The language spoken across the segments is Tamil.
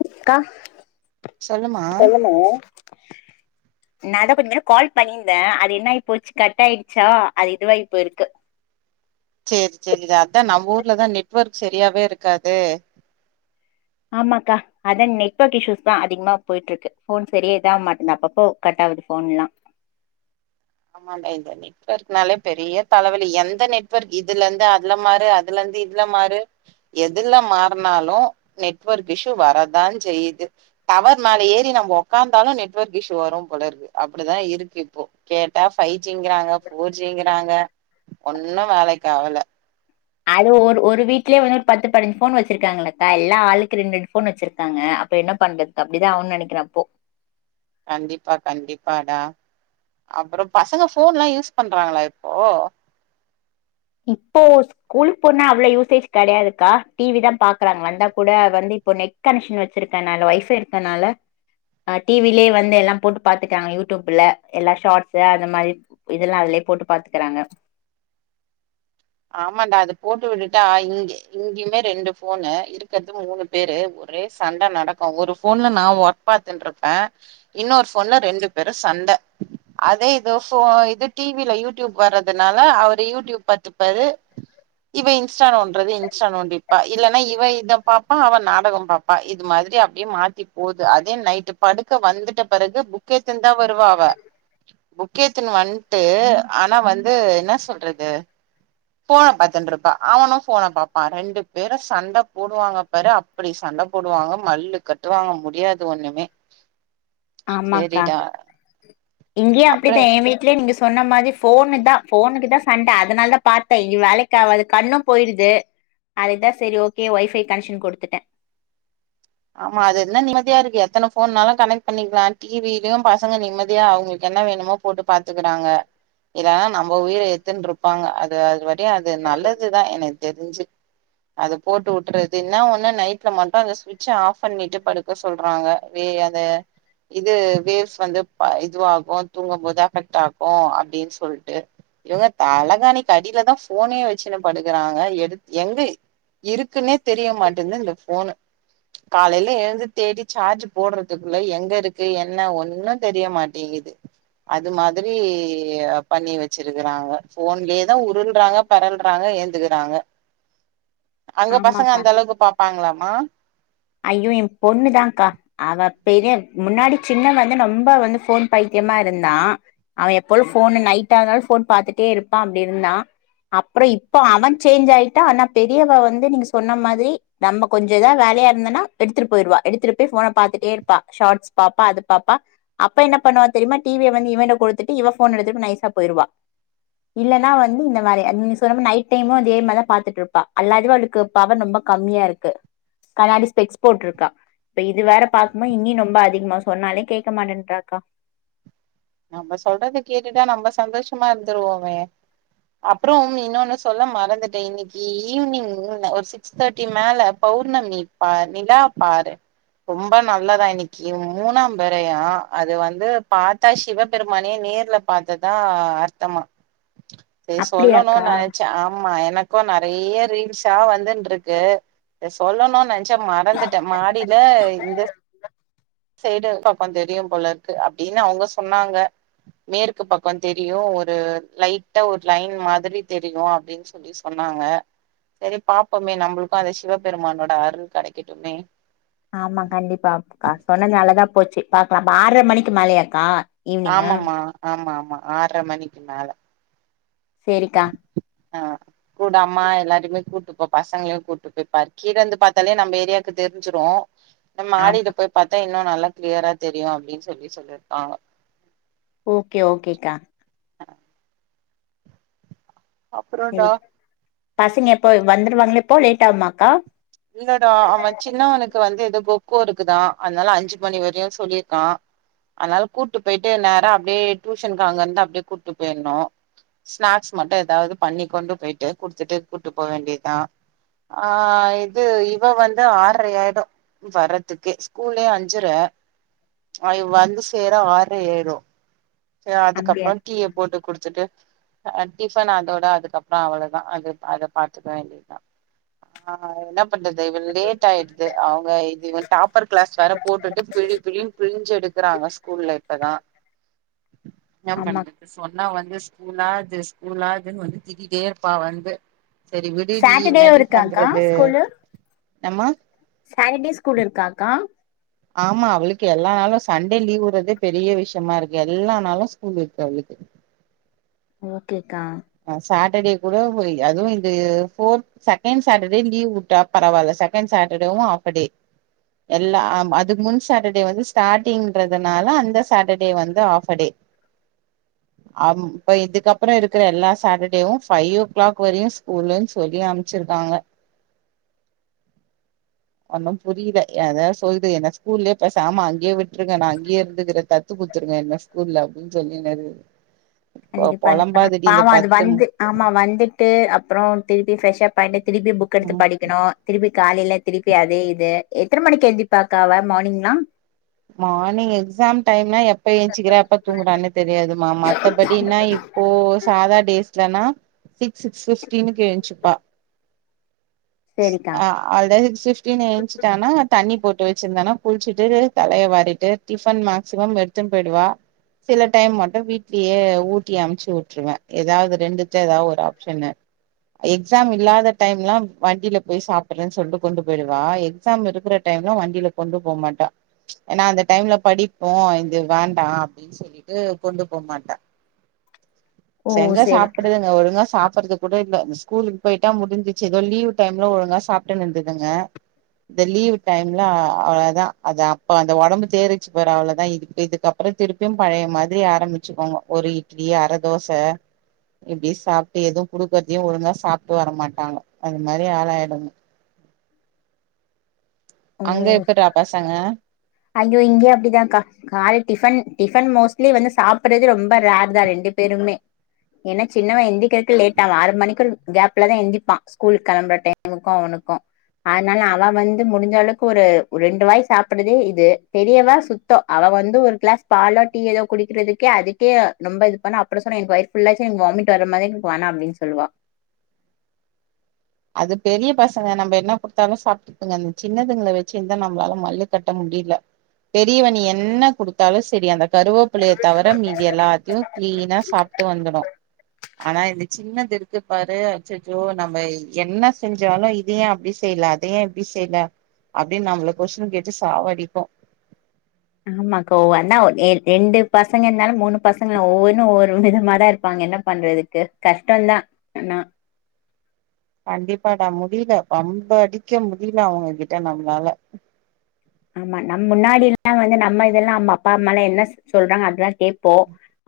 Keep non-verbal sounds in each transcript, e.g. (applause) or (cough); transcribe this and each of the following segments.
(inaudible) க்கா சொல்லுமா சொல்லுங்க நா என்ன பண்ணே கால் பண்ணீர்ந்தே அது என்னாயி போச்சு கட்டாய்ட்ச்சா அது இதுவாயி போய்ருக்கு சேரி சேரிடா அதா நம்ம ஊர்லதா நெட்வொர்க் செரியாவே இருக்காதே ஆமாக்கா அதா நெட்வொர்க் இஷ்ஷுஸ் தா அதிகமா போய்ட்ருக்கு ஃபோன் செரியா இதாக் மாட்டுன்து அப்பப்போ கட்டாகுது ஃபோன் எல்லா ஆமான்டா இதான நெட்வொர்க்னாலே பெரிய தலவலி எந்த நெட்வொர்க் இதுலர்ந்து அதுல மாற அதுலர்ந்து இதுல மாறு எதுல மாறுனாலு நெட்வொர்க் இஷ்ஷு வரதாஞ்செய்யிது டவர் மேல ஏறி நம்ம ஒக்காந்தாலு நெட்வொர்க் இஷ்ஷு வரும்போலருக்கு அப்பிடிதா இருக்கு இப்போ கேட்டா ஃபை ஜி ங்கறாங்க ஃபோர் ஜி ங்கறாங்க ஒன்னு வேலைக் ஆவல அது ஒரு ஒரு வீட்லே வந்து ஒரு பத்து பதினஞ்சு ஃபோன் வெச்சிருக்காங்கல்லக்கா எல்லா ஆளுக்கு ரெண் ரெண்டு ஃபோன் வெச்சிருக்காங்க அப்ப என்ன பண்றது அப்டிதா ஆவுன் நெனைக்கிறே அப்போ கண்டிப்பா கண்டிப்பாடா அப்பறோ பசங்க ஃபோன்லா யூஸ் பண்றாங்களா இப்போ இப்போ ஸ்கூலுக் போனா அவ்ளோ யூசேஜ் கெடையாதுக்கா டி வி தா பாக்கறாங் வந்தா கூட வந்து இப்ப நெட் கனெக்ஷன் வெச்சிருக்கனால ஒய்ஃபை இருக்கனால அ டி வி லே வந்து எல்லா போட்டு பாத்துக்றாங்க யூடியூபுல எல்லா ஷாட்ஸ்ஸு அந்த மாரி இதெல்லா அதுலே போட்டு பாத்துக்கறாங்க ஆமான்டா அத போட்டு விட்டுட்டா இங்க இங்கயுமே ரெண்டு ஃபோனு இருக்கற்து மூணு பேரு ஒரே சண்ட நடக்கு ஒரு ஃபோன்ல நா ஒர்க் பாத்துன்ருப்பே இன்னோர் ஃபோன்ல ரெண்டு பேரு சண்ட அதே இது ஃபோ இது டி வி ல யூடியூப் வரதுனால அவரு யூடியூப் பாத்துப் பாரு இவ இன்ஸ்ட்டா நோண்றது இன்ஸ்ட்டா நோண்டிர்ப்பா இல்லனா இவ இத பாப்பா அவ நாடகம் பாப் பா இது மாதிரி அப்டியே மாத்தி போது அதே நைட்டு் படுக்க வந்துட்ட பெறகு புக் எத் துன் தா வருவா அவ புக் எத்துனு வந்ட்டு ஆனா வந்து என்னா சொல்றது ஃபோன பாத்துன்ருப்பா அவனு ஃபோன பாப்பா ரெண்டு பேரு சண்ட போடுவாங்க பாரு அப்பிடி சண்ட போடுவாங்க மல்லு கட்டுவாங்க முடியாது ஒன்னுமே ஆமாக்கா இங்யு அப்றோ அப்டித்தா எ வீட்லயு நீங்க சொன்ன மாதி ஃபோனு தா ஃபோனுக்கு தா சண்டை அதனால தா பாத்தே இ வேலைக்கு ஆவாது கண்ணு போயிருது அதுக்குதா சரி ஓகே ஒய்ஃபை கனெக்க்ஷன் கொடுத்துட்டே ஆமா அது இருந்தா நிம்மதியா இருக்கு எத்தன ஃபோன்னாலு கனெக்ட் பண்ணிக்கலா டிவிலயு பசங்க நிம்மதியா அவுங்களுக்கு என்ன வேணுமோ போட்டு பாத்துக்குறாங்க இதா நம்ம உயிர எத்துனுருப்பாங்க அது அது ப்படியு அது நல்லதுதா எனக்கு தெரிஞ்சு அது போட்டு விட்டுறது இன்னா ஒன்னு நைட்ல மட்டு அந்த ஸ் ச்ச ஃஆப் பண்ணிட்டு படுக்க சொல்றாங்க வே அத இது வேவ்ஸ் வந்து ப இதுவாகு தூங்கம் போது அஃபெக்ட் ஆகு அப்டின்னு சொல்ட்டு இவுங்க தலகாணிக்கடில தா ஃபோனே வச்சுன்னு படுக்குறாங்க எடு எங்க இருக்குன்னே தெரிய மாட்டேது இந்த ஃபோனு காலைல எழுந்து தேடி சார்ஜ் போடுறதுக்குள்ள எங்க இருக்கு என்ன ஒன்னு தெரியமாட்டேங்கிது அது மாதிரி பண்ணி வச்சிருக்குறாங்க ஃபோன்லயே தா உருள்றாங்க பெரல்றாங்க ஏந்துகுறாங்க அங்க பசங்க ஆமாக்கா அந்த அளவுக்கு பாப்பாங்களாமா ஐயோ என் பொண்ணு தா கா அவ பெரிய முன்னாடி சின்ன வந்து ரொம்ப வந்து ஃபோன் பைத்தியமா இருந்தா அவன் எப்போழு ஃபோனு நைட் ஆனாலு ஃபோன் பாத்துட்டே இருப்பா அப்டி இருந்தா அப்புற இப்ப அவன் சேஞ்ச் ஆயிட்டா ஆனா பெரியவ வந்து நீங்க சொன்ன மாதிரி நம்ம கொஞ்ச இதா வேலையா ந்தனா எடுத்துட்டு போயிடுவா எடுத்துட்டு போய் ஃபோன பாத்துட்டே இருப்பா ஷார்ட்ஸ் பாப்பா அது பாப்பா அப்ப என்ன பண்ணுவா தெரிமா டிவிய வந்து இவன்ட கொடுத்துட்டு இவ ஃபோன எடுத்துட்டு நைசா போய்டுவா இல்லேனா வந்து இந்த மாரி நீ சொன்ன மாரி நைட் டைமு இதே மாரி தா பாத்துட்டு இருப்பா அல்லாது அவளுக்கு பவன் ரொம்ப கம்மியா இருக்கு கண்ணாடி ஸ்பெக்ஸ் போட்ருக்கா இப்ப இது வேற பாக்குபோ இனி ரொம்ப அதிகமா சொன்னாலே கேக்க மாட்டேன்றாக்கா நம்ம சொல்றத கேட்டுட்டா நம்ப சந்தோஷமா இருந்துருவோமே அப்புறம் இன்னொன்னு சொல்ல மறந்துட்டே இன்னைக்கு ஈவினிங் ஒரு சி சிக்ஸ் தேட்டி மேல பௌர்ணமி பா நிலா பாரு ரொம்ப நல்ல தா இன்னைக்கு மூணாம் பிரையா அது வந்து பா தா சிவபெருமானே நேர்ல பாத்ததா அர்த்தமா இது சொல்லணுனு அப்படியாக்கா நெனைச்சே ஆமா எனக் க்கு நெறைய ரீல்ஸா வந்துன்டு இருக்கு இ சொல்லணு நெ ச மறந்துட்டே மாடில இத சைடு பாப்பன் தெரியும் போல இருக்கு அப்டின்னு அவுங்க சொன்னாங்க மேற்கு பக்கம் தெரியு ஒரு லைட்டா ஒரு லைன் மாதிரி தெரியு அப்டின் சொ அப்டி சொன்னாங்க சரி பாப்போமே நம்மளுக்கு அந்த சிவபெருமானோட அருள் கெடைக்கட்டுமே ஆமா கண்டிப்பா அக்கா சொன்னது நல்லதா போச்சு பாக்கலாம் ஆறரை மணிக்கு மேலையாக்கா ஆமா மா ஆமா ஆமா ஆற மணிக்கு மேல சேரிக்கா ஆ கூட அம்மா எல்லாருமே கூட்டுப்போ பசங்களையு கூட்டு போய் பாரு கீழ இருந்து பாத்தாலே நம்ப ஏரியாக்கு தெரி்ஞ்சுரு இந்த ஆமா மாடில போய் பாத்தா இன்னு மாடில போய் பாத்தா இன்னு நல்லா கிளியரா தெரியு அப்டின் சொல்லி சொல்லிருக்காங்க ஓகே ஓகேக்கா சேரி அப்புறம்டா பசங்க எப்போ வந்துருவாங்களா இப்போ லேட் ஆகுமாக்கா இல்லடா அவ சின்னவனுக்கு வந்து எதோ கொக்கோ இருக்குதா அதனால அஞ்சு மணி வரையு சொல்லிருக்கா அதனால கூட்டு போயிட்டு நேரா அப்டியே டியூஷனுக்கு அங்கருந்து அப்டியே கூட்டு போயிர்ணு ஸ்நாக்ஸ் மட்டு எதாவ்து பண்ணி கொண்டு போயிட்டு குடுத்துட்டு கூட்டு போ வேண்டியதா ஆ இத் து இவ வந்து ஆற்ரை ஆயிடு வர்றதுக்கே ஸ்கூல்லே அஞ்சற அ இவ வந்து சேற ஆற்ரை ஆயிரு சேர் அப்படியா அதுக்கப்பற டீய போட்டு குடுத்துட்டு அ டிஃபன் அதோட அதுக்கப்றோ அவளதா அது அத பாத்துக்க வேண்டியதுதா ஆ என்னப் பண்றது இவ லேட் ஆயிடுது அவுங்க இது டாப்பர் கிளாஸ் வேற போட்டுட்டு பிழி பிழின் பிழிஞ்சு எடுக்குறாங்க ஸ்கூல்ல இப்பதா என்ன ஆமா பண்ண சொன்னா வந்து ஸ்கூலா இது ஸ்கூலா இதுன் வந்து திட்டிட்டே இருப்பா வந்து செரி விடுடி சாட்டர்டே என்னடி இருக்காக்கா பண்றது எம்மா சாட்டடே ஸ்கூல் இருக்காக்கா ஆமா அவளுக்கு எல்லா நாளு சண்டே லீவ்வுட்றதே பெரிய விஷ்யமா இருக்கு எல்லா நாளு ஸ்கூல் இருக்கு அவளுக்கு ஓகேக்கா அ சாட்டர்டே கூட போய் அதுவு இந்த ஃபோர்த் செகண்ட் சாட்டர்டே லீவ் வுட்டா பரவால்ல செகண்ட் சாட்டர்டேவு ஆஃப்படே எல்லாம் அதுக்கு முன் சாட்டர்டே வந்து ஸ்டாடிங்ன்றதுனால அந்த சாட்டர்டே வந்து ஆஃப்படே அம் இப்ப இதுக்கப்பற இருக்குற எல்லா சாட்டர்டேவு ஃபைவ் ஓ கிளாக் வரையு ஸ்கூல்ன் சொல்லி அம்ச்சிருக்காங்க ஒன்னு புரியில எ அதா சொல்து என்ன ஸ்கூல்லே பேசாம அங்கயே விட்ருங்க நா அங்கயே இருந்துக்கிறே தத்து குட்த்துருங்க என்ன ஸ்கூல்ல அப்டின் சொல்லின் இருக்குது கண்டிப்பா இது பண்ணு பாவ அது பத்து வந்து ஆமா வந்துட்டு அப்றோ திருப்பி ஃப்ரெஷ்ஷப்பாய்ட்டு திருப்பி புக் எடுத்து ம் படிக்கணு திருப்பி காலைல திருப்பி அதே இது எத்தன மணிக்கு எந்ரிப்பாக்கா அவ மார்னிங்லா மார்னிங் எக்ஸாம் டைம்னா எப் எப்ப ஏஞ்ச்சுக்கிறா எப்ப தூங்குறானே தெரியாதுமா மத்தபடினா இப்போ சாதா டேஸ்லனா சிக்ஸ் சிக்ஸ் ஃபிப்டீனுக்கு ஏஞ்ச்சுப்பா சேரிக்கா ஆ ஆல்ரெடி ஃபிப்டின் ஏஞ்சிட்டானா தண்ணி போட்டு வெச்சிருந்தனா குளிச்சிட்டு தலைய வாரிட்டு டிஃபன் மேக்சிமம் எடுத்துன் போய்டுவா சில டைம் மட்டு வீட்லயே ஊட்டி அம்ச்சு வுட்டுருவ எதாவ்து ரெண்டுத்துல எதா ஒரு ஆப்ஷனு எக்ஸாம் இல்லாத டைம்லா வண்டில போய் சாப்புட்றேன் சொல்ட்டு கொண்டு போயிருவா எக்ஸாம் இருக்குற டைம்லா வண்டில கொண்டு போ மாட்டா ஏனா அந்த டைம்ல படிப்போ இது வேண்டா அப்டின் சொல்லிட்டு கொண்டு போ மாட்டா ஓ ஸ் எங்க சேரி சாப்புடுதுங்க ஒழுங்கா சாப்புட்றதுக் கூட இல்ல இந்த ஸ்கூலுக்கு போயிட்டா முடிஞ்சிச்சு எதோ லீவு டைம்ல ஒழுங்கா சாப்ட்டுனு இருந்ததுங்க இந்த லீவு டைம்ல அவ்ளதா அதா இப்ப அந்த ஒடம்பு தேரிச்சு பாரு அவளதா இதுக் இதுக்கப்றோ திருப்பியு பழைய மாதிரி ஆரம்மிச்சுக்கோங்க ஒரு இ இட்லி அர தோச இப்டி சாப்ட்டு எது குடுக்கறதையு ஒழுங்கா சாப்ட்டு வரமாட்டாங்க அது மாரி ஆளாயிடனு ஓ அங்க எப்புட்றா பசங்க ஐயோ இங்கயு அப்டிதாக்கா கால டிஃபன் டிஃபன் மோஸ்ட்லி வந்து சாப்புட்றது ரொம்ப ரேரு தா ரெண்டு பேருமே என்ன சின்னவ எந்திக்கிறக்கு லேட் ஆவு ஆறு மணிக்கு கேப்லாதா எந்திப்பா ஸ்கூலு களம்புற டைம் முக்கு அவனுக்கு அதனால அவ வந்து முடிஞ்ச அளவுக்கு ஒரு ஒரு ரெண்டு வாய் சாப்பிட்றதே இ து பெரியவ சுத்தோ அவ வந்து ஒரு கிளாஸ் பாலோ டீ ஏதோ குடிக்கிறதுக்கே அதுக்கே ரொம்ப இது பண்ண அப்பறோ சொன்னா எனக்கு வயிறு ஃபுல்லாயிச்சு எனக்கு வாமிட் வர மாதிரி இருக்கு எனக்கு வேணா அப்டினு சொல்லுவா அது பெரிய பசங்க நம்ம என்ன குடுத்தாலு சாப் டுங்க அந்த சின்னதுங்கள வச்சுனுதா நம்மளால மல்லு கட்ட முடில பெரியவ நீ என்ன குடுத்தாலு சேரி அந்த கருவேப்புல்லையை தவர மீதி எல்லாத்தையு கிளீனா சாப்ட்டு வந்துடு, ஆனா இந்த சின்னது இருக்கு பாரு அச்சச்சோ நம்ம என்ன செஞ்சாலு இது ஏ அப்டி செய்யல அது ஏ இப்டி செய்யல அப்டின்னு நம்மள கொஸ்டின் கேட்டு சாவடிக்கு ஆமாக்கா ஒன்னா ரெ ரெண்டு பசங்க இருந்தாலு மூணு பசங்களு ஒவ்வொன்னு ஒவ்வொரு விதமாதா இருப்பாங்க என்ன பண்றதுக்கு கஷ்டம்தா ஆனா கண்டிப்பாடா முடில வம்பு அடிக்க முடில அவங்க கிட்ட நம்மளால ஆமா நம் முன்னாடி எல்லா வந்து நம்ம இதெல்லா நம்ம அப்பா அம்மாலா என்ன சொல்றாங்க அதுதா கேப்போ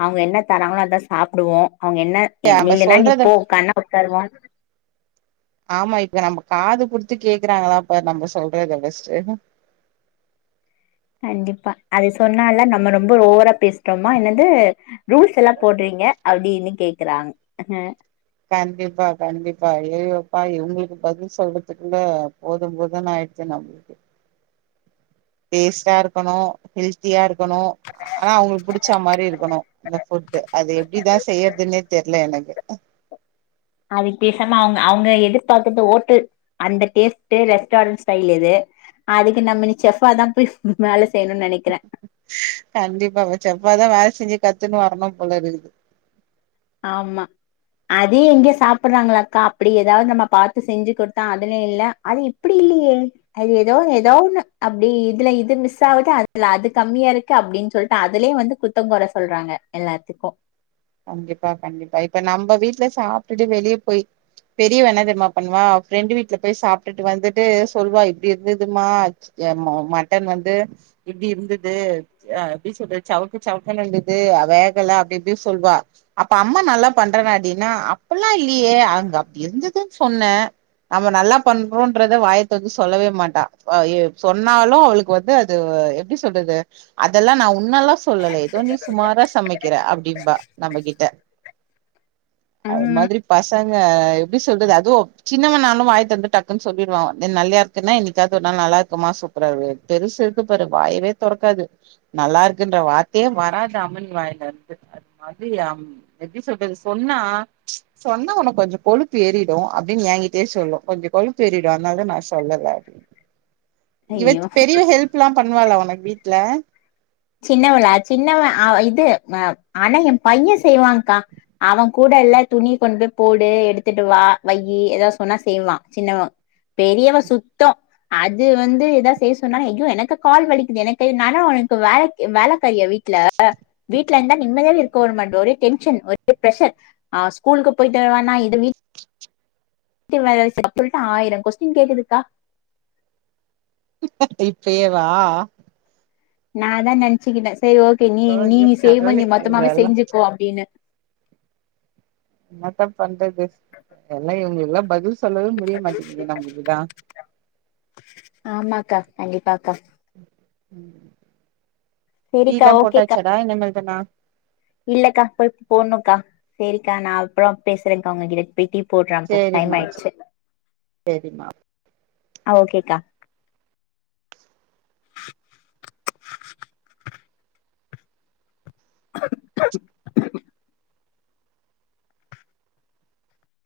அவங்க என்ன தராங்களோ அதா சாப்பிடுவோ அவங்க என்ன நம்ம நில்லுனா சொல்றத நிப்போ உக்காருனா உக்காருவோ ஆமா இப்ப நம்ம காது குடுத்து கேக்குறாங்களா பாரு நம்ம சொல்றதுத ஃப்ஸ்ட் கண்டிப்பா அது சொன்னாலா நம்ம ரொம்ப ஒவரா பேசிட்டோமா என்னது ரூல்ஸ் எல்லா போடுறீங்க அப்டின்னு கேக்குறாங்க கண்டிப்பா கண்டிப்பா அய்யயோப்பா இவங்களுக்கு பதில் சொல்றதுக்குள்ள போதும் போதுனு ஆயிடுது தினமு டேஸ்ட்டா இருக்கணு ஹெல்த்தியா இருக்கணு ஆனா அவங்களுக்கு புடிச்சா மாரி இருக்கணு இந்த ஃபுட் அது எப்டிதா செய்யறதுன்னே தெரில எனக்கு அதுக்கு பேசாம அவங்க அவங்க எதிர்பாக்கறது ஓட்டு அந்த டேஸ்ட் ரெஸ்டாரண்ட் ஸ்டைல் இது அதுக்கு நம்ம இனி செஃப்பாதா போய் வேல செய்யணுனு நெனைக்கிறே கண்டிப்பா செஃப்பாதா வேல செஞ்சு கத்துன்னு வரணு போல இருக்குது ஆமா அது எங்க சாப்புட்றாங்களா அக்கா அப்டி ஏதாவது நம்ம பாத்து செஞ்சு குடுத்தா அதுலையு இல்ல அது இப் ப்டி இல்லையே அது ஏதோ ஏதோ ஒன்னு அப்டி இதுல இது மிஸ் ஆவுது அதுல அது கம்மியா இருக் கு அப்டின்னு சொல்ட்டு அதுலயு வந்து குத்தங்கொற சொல்றாங்க எல்லாத்துக்கு கண்டிப்பா கண்டிப்பா இப்ப நம்ப வீட்ல சாப்டுட்டு வெளியே போய் பெரியவ என்ன தெரியமா பண்ணுவா அவ ஃப்ரெண்டு வீட்ல போய் சாப்டுட்டு வந்துட்டு சொல்லுவா இப்டி இருந்துதுமா ஏ மோ மட்டன் வந்து இப்டி இருந்து து அ அப்படி சொல்லிட்டு சவுக்கு சவுக்கு இருந்துது வேகல அப்டி இப்டி சொல்லுவா அப்ப அம்மா நல்லா பண்றேனாடி அப்டின்னா அப்டில்லா இல்லையே அங்க அப்டி இருந்துதுன்னு சொன்னே நம்ம நல்லா பண்றோன்றத வாய தொறந்து சொல்லவே மாட்டா அ எ சொன்னாலு அவளுக் கு வந்து அது எப்டி சொல்றது அதெல்லா நா உன்னலா சொல்லல ஏதோ நீ சுமாரா சமைக்கிற அப்படிம்பா நம்மகிட்ட அது ம் மாதிரி பசங்க எப்டி சொல்றது அதுவு சின்னவனாலு வாய் தொறந்து டக்குன்னு சொல்லிருவா நல்லயா இருக் குனா என்னைக்காவது ஒருநாள் நல்லா இருக்குமா சூப்பரா இருக்கு பெருசு இருக்கு பாரு வாயவே தொறக்காது நல்லா இருக்குன்ற வார்த்தையே வராது அமன் வாயில இருந்து அது மாதிரி எப்டி சொல்றது சொன்னா சொன்னா உனக்கு கொஞ்சோ கொழுப்பு ஏறிடு அப்டின்னு ஏங்கிட்டயே சொல்லு, கொஞ்சோ கொழுப்பு ஏறிடு அதனாலதா நா சொல்லல அப்டின்னு இவ ஐயோ பெரியவ ஹெல்ப்ல்லா பண்ணுவாலா உனக்கு வீட்ல சின்னவலா சின்னவன ஆ இது அ ஆனா ஏ பைய செய்வாங்க்கா அவ கூட எல்லா துணி கொண்டு போய் போடு எடுத்துட்டு வா வையி ஏதா சொன்னா செய்வா சின்னவ பெரியவ சுத்தோ அது வந்து ஏதா செய்ய சொன்னா ஐயோ எனக்கு கால் வலிக்குது எனக்கு கை நானு வேல வேலக்காரியா வீட்ல வீட்ல இருந்தா நிம்மதியாவே இருக்க உட மாட்ட ஒரே டென்ஷன் ஒரே ப்ரஷர் ஆ ஸ்கூலுக்கு போய்ட்டு வருவானா இது வீட் வீட்டு வேல செய்துக்கு ஆயிரோ கொஸ்டின் கேக்குதுக்கா இப்பயேவா நாந்தா நெனச்சிகின்ன சரி ஓகே நீ நீ ஐயோ நீ செய்வ கடவுளே நீ மொத்தமாவே இவங்கல்லா செஞ்சுக்கோ அப்டின்னு என்னத்த பண்றது எல்லா இவங்க எல்லா பதில் சொல்லவே முடிய மாட்டேங்குது நம்ளுக்கு தா ஆமாக்கா கண்டிப்பாக்கா செரிக்கா டீலா ஓகேக்கா போட்டாச்சாடா இனிமேல் தானா இல்லக்கா போய் போட்ணுக்கா சேரிக்கா நா அப்றோ பேசுறன்க்கா உங்க கிட்ட போய் டீ போட்ற அப்போ டைம் டைம் ஆய்ச்சு சேரிமா ஆ ஓகேக்கா